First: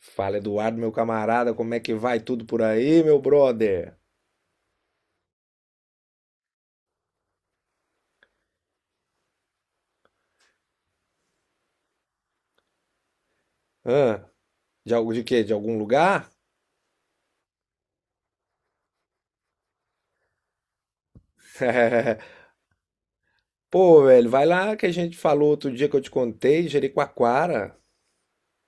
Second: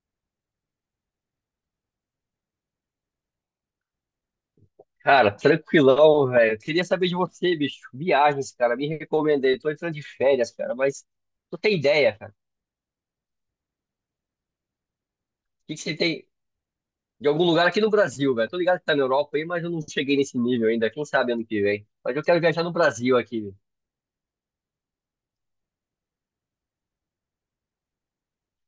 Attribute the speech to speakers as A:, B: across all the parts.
A: Fala, Eduardo, meu camarada, como é que vai tudo por aí, meu brother?
B: Cara, tranquilão, velho. Queria saber de você, bicho. Viagens, cara, me recomendei. Tô entrando de férias, cara, mas não tem ideia, cara.
A: Hã? De algo de quê? De
B: O que
A: algum
B: que você tem
A: lugar?
B: de algum lugar aqui no Brasil, velho? Tô ligado que tá na Europa aí, mas eu não cheguei nesse nível ainda. Quem sabe ano que vem. Mas eu quero viajar no Brasil aqui.
A: Pô, velho, vai lá que a gente falou outro dia que eu te contei, Jericoacoara.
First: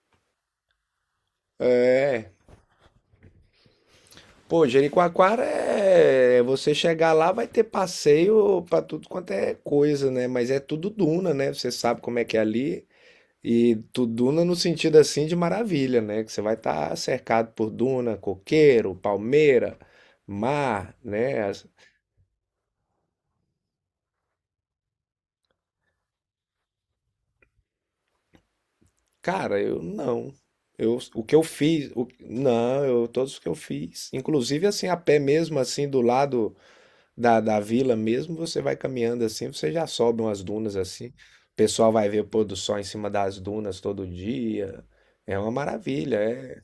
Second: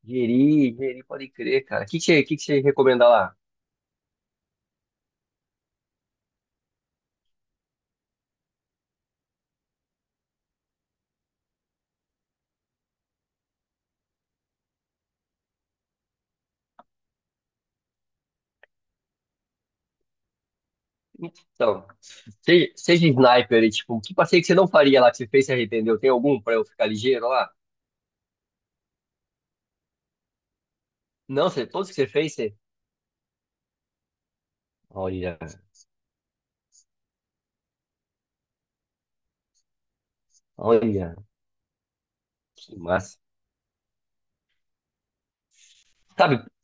B: Jeri, Jeri, pode crer, cara. O
A: É.
B: que que você recomenda lá?
A: Pô, Jericoacoara é. Você chegar lá vai ter passeio pra tudo quanto é coisa, né? Mas é tudo duna, né? Você sabe como é que é ali. E tudo duna no sentido assim de maravilha, né? Que você vai estar cercado por duna, coqueiro, palmeira, mar, né?
B: Então, seja sniper, e, tipo, que passeio que você não faria lá que você fez e se arrependeu? Tem algum pra eu ficar ligeiro lá?
A: Cara, eu não. Eu, o que eu
B: Não, você, todos
A: fiz,
B: que você fez, você...
A: não, eu, todos os que eu fiz, inclusive assim a pé
B: Olha,
A: mesmo, assim do lado da vila mesmo, você vai caminhando assim, você já sobe umas dunas assim, o
B: olha,
A: pessoal vai ver o pôr do
B: que
A: sol em cima
B: massa.
A: das dunas todo dia, é uma maravilha,
B: Sabe,
A: é.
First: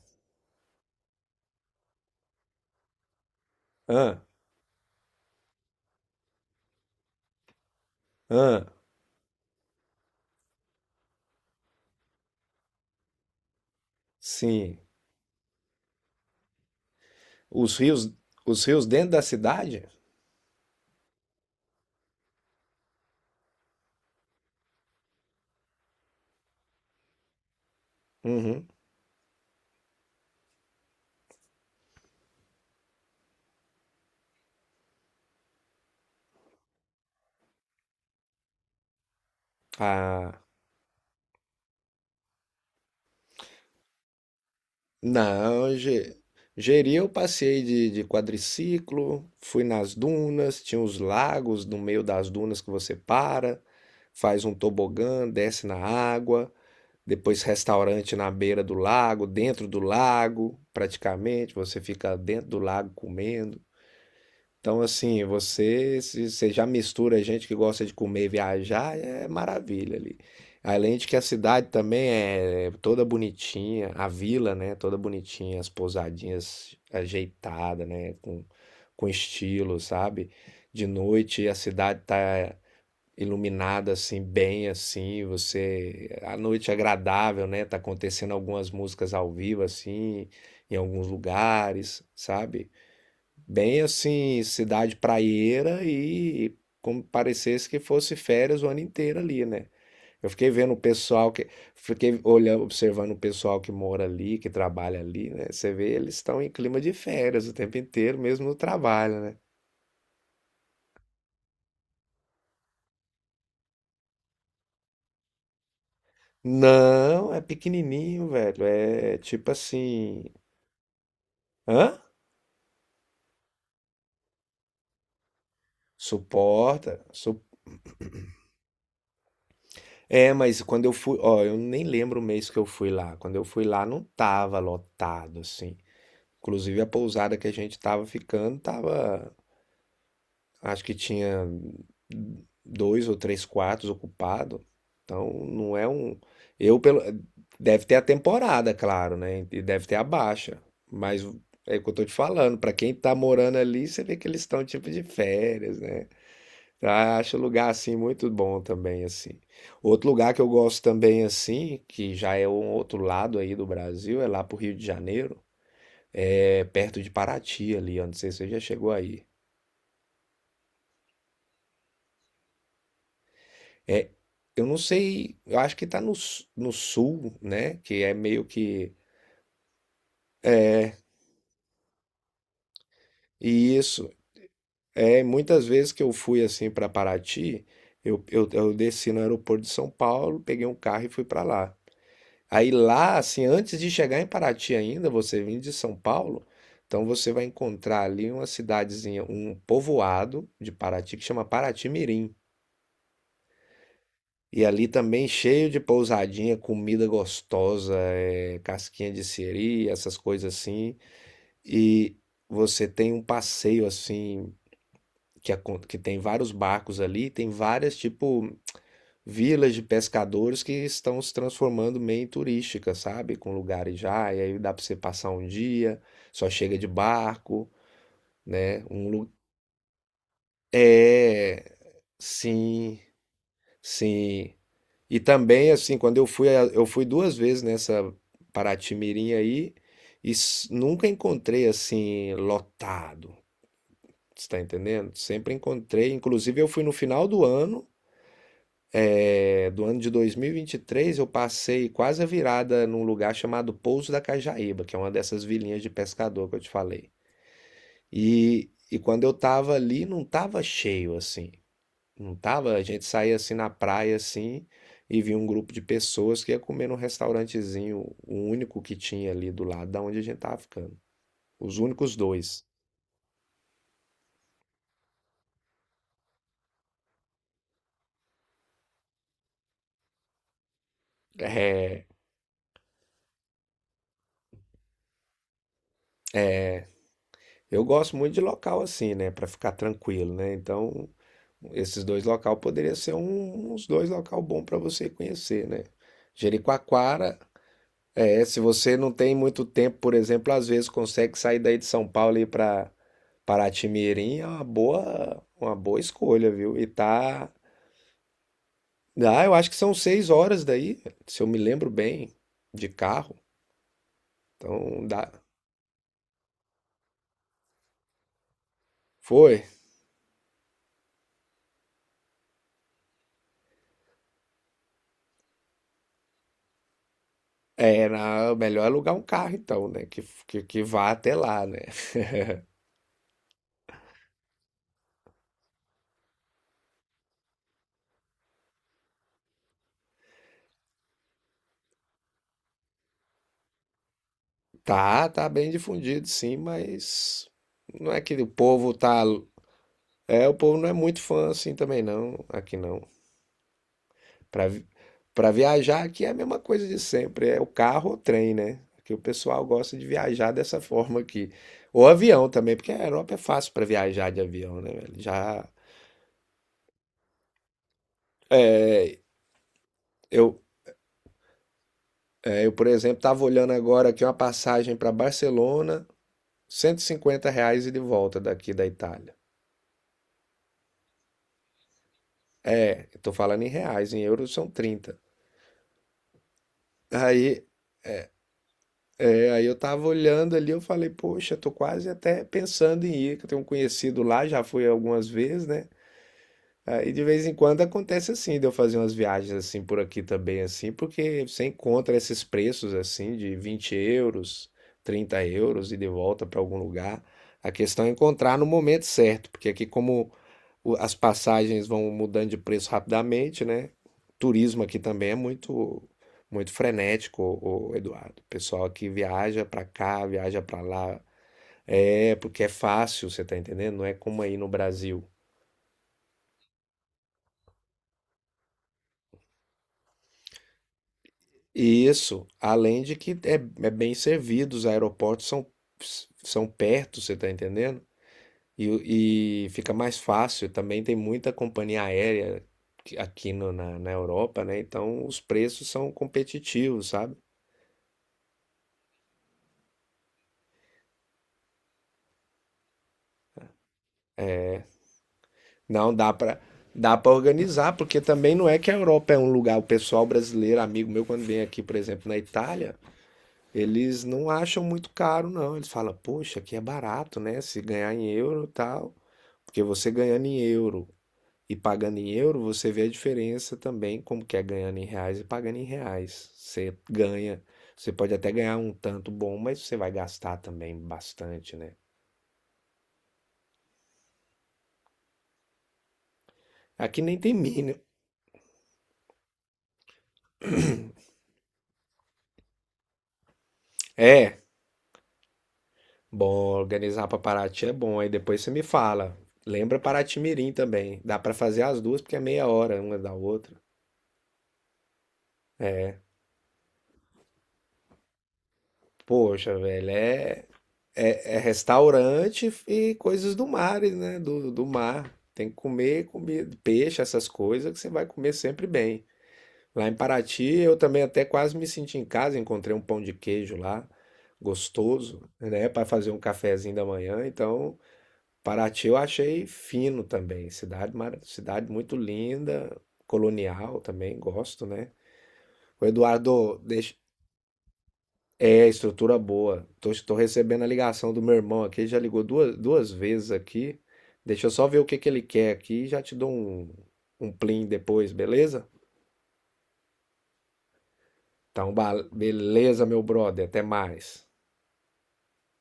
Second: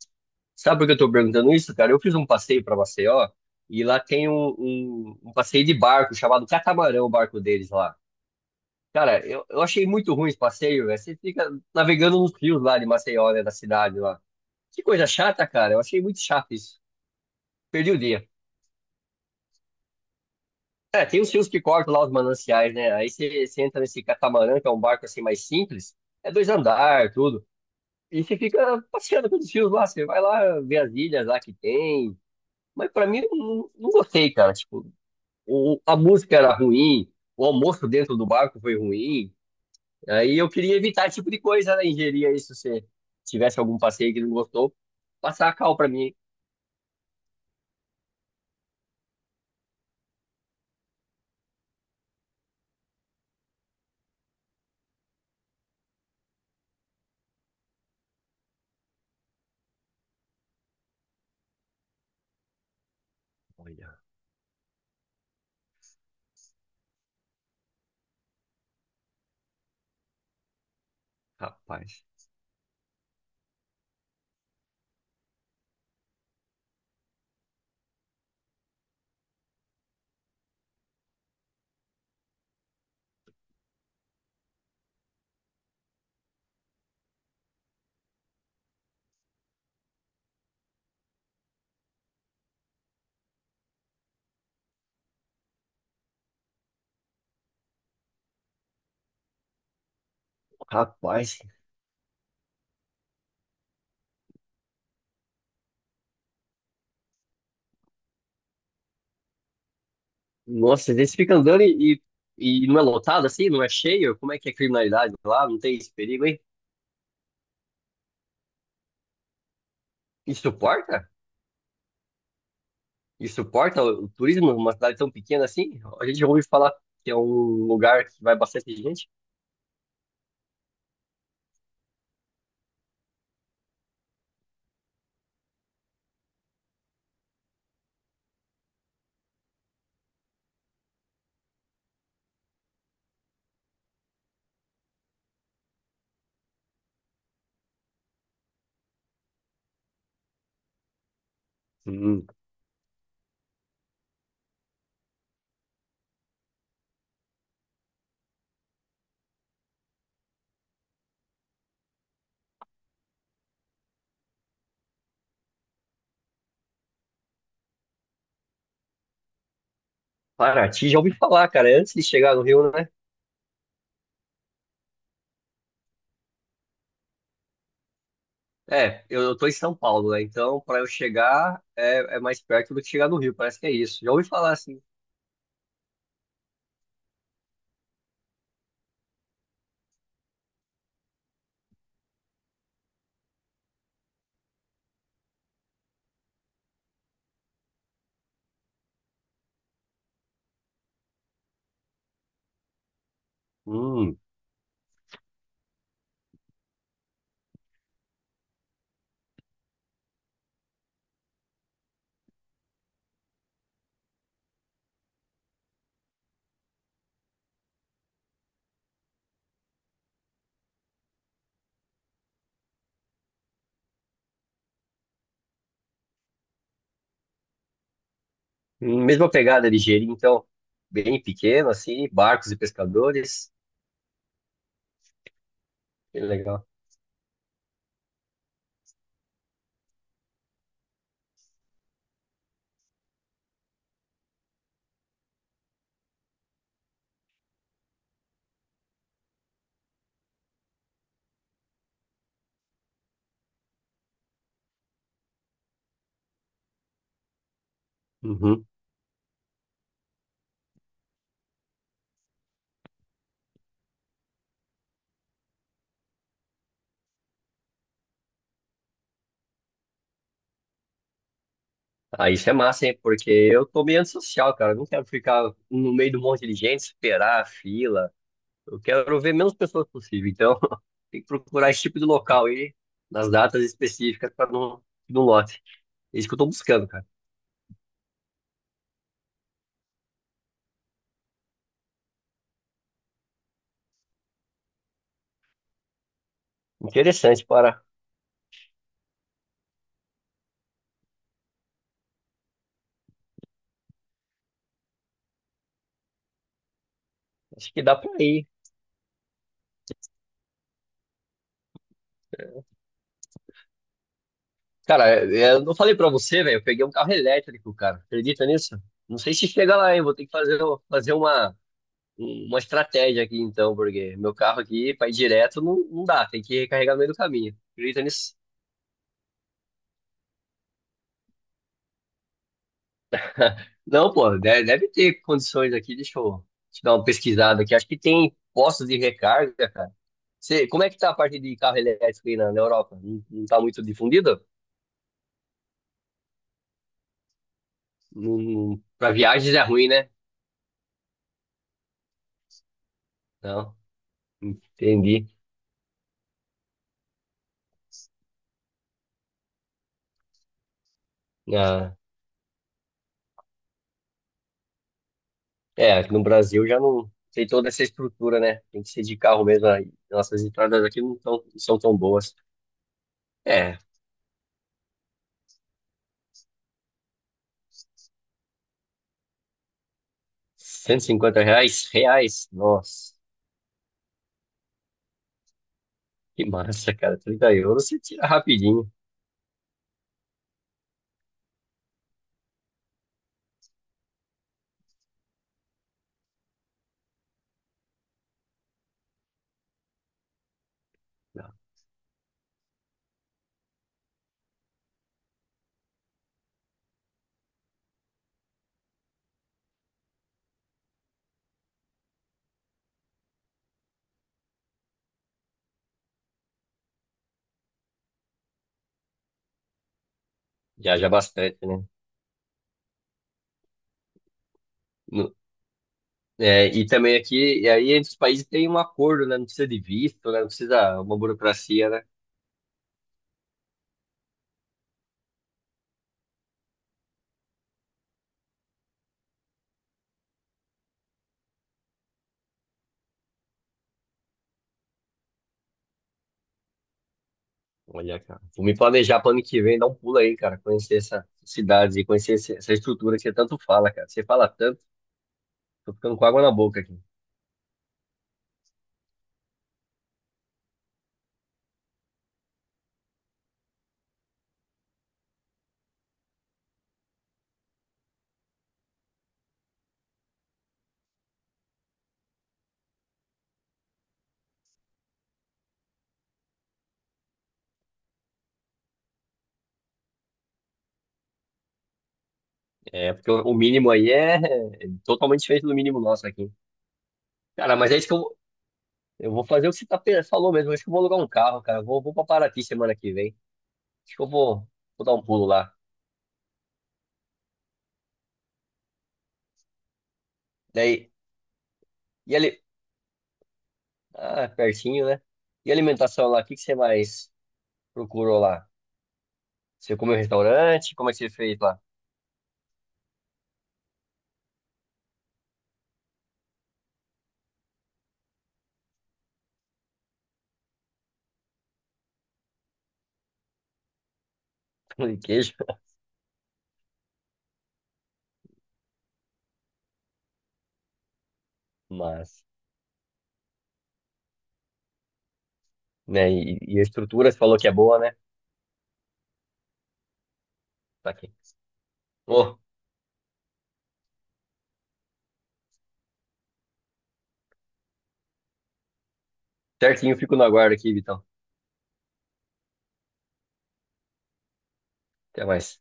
B: Sabe por que eu tô perguntando isso, cara? Eu fiz um passeio pra Maceió e lá
A: Ah,
B: tem um passeio de barco chamado Catamarã, o barco deles lá.
A: ah,
B: Cara, eu achei muito ruim esse passeio, velho. Você fica navegando nos rios lá de Maceió, né, da cidade lá.
A: sim.
B: Que coisa chata, cara. Eu achei muito chato isso.
A: Os
B: Perdi o
A: rios,
B: dia.
A: os rios dentro da cidade?
B: É, tem os rios que cortam lá os mananciais, né? Aí você entra nesse catamarã, que é um barco assim mais simples. É dois andar, tudo. E você
A: Uhum.
B: fica passeando pelos rios lá. Você vai lá ver as ilhas lá que tem. Mas pra mim, eu não gostei, cara. Tipo, a música era ruim, o almoço dentro do barco foi ruim. Aí
A: Ah,
B: eu queria evitar esse tipo de coisa, né? Ingeria isso se você tivesse algum passeio que não gostou, passar a
A: não,
B: cal pra mim.
A: Jeri eu passei de quadriciclo, fui nas dunas, tinha os lagos no meio das dunas que você para, faz um tobogã, desce na água, depois restaurante na beira do lago, dentro do lago, praticamente, você fica dentro do lago comendo.
B: Olha,
A: Então, assim, você, se você já mistura gente que gosta de comer e viajar, é maravilha ali. Além de que a cidade
B: rapaz,
A: também é toda bonitinha, a vila, né, toda bonitinha, as pousadinhas ajeitadas, né, com estilo, sabe? De noite a cidade tá iluminada assim, bem assim, você, a noite é agradável, né? Tá acontecendo algumas músicas ao vivo assim, em alguns lugares, sabe? Bem assim, cidade praieira e como parecesse que fosse férias o ano inteiro ali, né? Eu fiquei vendo o pessoal
B: rapaz.
A: que, fiquei olhando, observando o pessoal que mora ali, que trabalha ali, né? Você vê, eles estão em clima de férias o tempo inteiro, mesmo no trabalho, né?
B: Nossa, eles ficam andando e não é lotado assim, não é cheio? Como é que é a criminalidade lá? Não tem esse perigo, hein?
A: Não, é pequenininho, velho. É tipo assim,
B: E suporta?
A: hã?
B: E suporta o turismo numa cidade tão pequena assim? A gente já ouviu falar
A: Suporta,
B: que é um lugar que vai bastante gente.
A: é, mas quando eu fui, ó, eu nem lembro o mês que eu fui lá. Quando eu fui lá, não tava lotado, assim. Inclusive a pousada que a gente tava ficando tava, acho que tinha dois ou três quartos ocupados. Então não é um, eu pelo deve ter a temporada, claro, né? E deve ter a baixa, mas é o que eu tô te
B: Hum,
A: falando, pra quem tá morando ali, você vê que eles estão tipo de férias, né? Eu acho o lugar assim muito bom também assim. Outro lugar que eu gosto também assim, que já é um outro lado aí do Brasil, é lá pro Rio de Janeiro, é perto de Paraty ali, eu não sei se você já chegou aí.
B: Paraty, já ouvi falar, cara. É antes de chegar no Rio, né?
A: É, eu não sei, eu acho que tá no sul, né? Que é meio que.
B: É, eu tô em São Paulo, né? Então, para eu chegar, é mais perto do que chegar no Rio, parece que é
A: E
B: isso.
A: isso,
B: Já ouvi falar assim.
A: é, muitas vezes que eu fui assim para Paraty, eu desci no aeroporto de São Paulo, peguei um carro e fui para lá. Aí lá, assim, antes de chegar em Paraty ainda, você vindo de São Paulo, então você vai encontrar ali uma cidadezinha, um povoado de Paraty que chama Paraty Mirim.
B: Hum,
A: E ali também cheio de pousadinha, comida gostosa, casquinha de siri, essas coisas assim. E você tem um passeio assim, que, que tem vários barcos ali, tem várias, tipo, vilas de pescadores que estão se transformando meio em turística, sabe? Com lugares já, e aí dá pra você passar um dia, só chega de barco, né?
B: mesma pegada de Jeri, então, bem pequeno,
A: É,
B: assim, barcos e
A: sim,
B: pescadores.
A: sim. E também, assim, quando
B: Que legal.
A: eu fui duas vezes nessa Paraty-Mirim aí e nunca encontrei assim lotado. Você tá entendendo? Sempre encontrei. Inclusive, eu fui no final do ano, é, do ano de dois mil e vinte e três, eu passei quase a virada num lugar chamado Pouso da Cajaíba, que é uma dessas vilinhas de pescador que eu te falei.
B: Uhum.
A: E quando eu tava ali, não tava cheio assim. Não tava? A gente saía assim na praia assim e via um grupo de pessoas que ia comer num restaurantezinho, o único que tinha ali do lado da onde a gente tava ficando. Os únicos
B: Ah, isso é
A: dois.
B: massa, hein? Porque eu tô meio antissocial, cara. Eu não quero ficar no meio de um monte de gente, esperar a fila. Eu quero ver menos pessoas possível. Então, tem que procurar esse tipo de
A: É,
B: local aí, nas datas específicas, para não lote. É isso que eu tô buscando, cara.
A: eu gosto muito de local assim, né, pra ficar tranquilo, né? Então, esses dois local poderiam ser uns dois local bom pra você conhecer, né? Jericoacoara,
B: Interessante, para.
A: é, se você não tem muito tempo, por exemplo, às vezes consegue sair daí de São Paulo e ir para Paraty-Mirim, é uma boa escolha, viu? E tá.
B: Acho que dá para ir.
A: Ah, eu acho que são 6 horas daí, se eu me lembro bem, de carro. Então
B: Cara,
A: dá.
B: eu não falei pra você, velho. Eu peguei um carro elétrico, cara. Acredita nisso? Não sei se
A: Foi.
B: chega lá, hein? Vou ter que fazer uma estratégia aqui, então, porque meu carro aqui, pra ir direto, não dá. Tem que recarregar no meio do caminho. Acredita
A: É,
B: nisso?
A: melhor é alugar um carro então, né? Que vá até lá, né?
B: Não, pô, deve ter condições aqui. Deixa eu te dar uma pesquisada aqui. Acho que tem postos de recarga, cara. Você, como é que tá a parte de carro elétrico aí na Europa? Não, não tá muito difundido?
A: Tá, tá bem difundido, sim, mas não é que
B: Não,
A: o povo
B: pra
A: tá.
B: viagens é ruim, né?
A: É, o povo não é muito fã assim também, não, aqui não.
B: Não,
A: Para
B: entendi.
A: para viajar aqui é a mesma coisa de sempre, é o carro ou trem, né? Que o pessoal gosta de viajar dessa forma aqui.
B: Ah,
A: Ou avião também, porque a Europa é fácil para viajar de avião, né, velho? Já
B: é, aqui no Brasil já não tem toda essa estrutura, né? Tem que ser de carro mesmo. Aí nossas
A: eu,
B: entradas aqui não são tão boas.
A: é, eu, por exemplo, tava olhando
B: É,
A: agora aqui uma passagem para Barcelona, R$ 150, e de volta daqui da Itália.
B: 150 reais? Reais?
A: É,
B: Nossa,
A: eu tô falando em reais, em euros são 30.
B: que massa, cara. 30
A: Aí,
B: euros você tira rapidinho.
A: aí, eu tava olhando ali, eu falei, poxa, tô quase até pensando em ir, que eu tenho um conhecido lá, já fui algumas vezes, né? Aí de vez em quando acontece assim, de eu fazer umas viagens assim por aqui também, assim, porque você encontra esses preços assim de 20 euros, 30 euros, e de volta para algum lugar. A questão é encontrar no momento certo, porque aqui como as passagens vão mudando de preço rapidamente, né? Turismo aqui também é muito muito frenético, o Eduardo. O pessoal aqui viaja para cá, viaja para
B: Já já
A: lá.
B: bastante, né?
A: É, porque é fácil, você tá entendendo? Não é como aí no Brasil.
B: No- é, e também aqui, e aí entre os países tem um acordo, né? Não precisa de visto, né? Não precisa uma burocracia, né?
A: Isso, além de que é, é bem servido, os aeroportos são, são perto, você está entendendo? E, e fica mais fácil. Também tem muita companhia aérea aqui na Europa, né? Então os preços são competitivos, sabe?
B: Olha, cara. Vou me planejar para ano que vem, dar um pulo aí, cara. Conhecer essa cidade e conhecer essa estrutura que você tanto fala, cara. Você fala tanto, tô
A: Não
B: ficando com
A: dá
B: água na
A: para
B: boca aqui.
A: dá para organizar, porque também não é que a Europa é um lugar. O pessoal brasileiro, amigo meu, quando vem aqui, por exemplo, na Itália, eles não acham muito caro, não. Eles falam, poxa, aqui é barato, né? Se ganhar em euro e tal. Porque você ganhando em euro e pagando em euro, você vê a diferença também, como que é ganhando em reais e pagando em reais. Você ganha, você pode até ganhar um tanto bom, mas você vai gastar também bastante, né?
B: É, porque o mínimo aí é totalmente diferente do mínimo nosso aqui.
A: Aqui nem tem
B: Cara, mas é
A: mínimo.
B: isso que eu vou fazer o que você falou mesmo. É que eu vou alugar um carro, cara. Eu vou pra Paraty semana que vem. Acho que eu
A: É,
B: vou dar um pulo lá.
A: bom, organizar para Paraty é bom, aí depois você me fala. Lembra Paraty-Mirim
B: Daí,
A: também. Dá para fazer as duas, porque
B: e
A: é
B: ali,
A: meia hora uma da outra.
B: ah, pertinho, né? E alimentação lá, o que que você mais procurou lá?
A: Poxa,
B: Você
A: velho,
B: comeu em restaurante? Como é que você fez
A: é
B: lá?
A: restaurante e coisas do mar, né? Do mar. Tem que comer, comer peixe, essas coisas que você vai comer sempre bem. Lá em Paraty, eu também até quase me senti em casa, encontrei um pão de queijo lá,
B: Pão de
A: gostoso,
B: queijo?
A: né, para fazer um cafezinho da manhã. Então, Paraty eu achei fino também, cidade, cidade muito
B: Mas,
A: linda, colonial também, gosto, né? O
B: né? E,
A: Eduardo,
B: e a
A: deixa,
B: estrutura, você falou que é boa, né?
A: é estrutura boa. Tô recebendo a
B: Tá aqui.
A: ligação do meu irmão aqui, ele já ligou
B: Ô,
A: duas vezes aqui. Deixa eu só ver o que que ele quer aqui e já te dou um plim depois, beleza?
B: certinho, fico no aguardo aqui, Vitão.
A: Então, beleza, meu brother, até mais.
B: Até mais.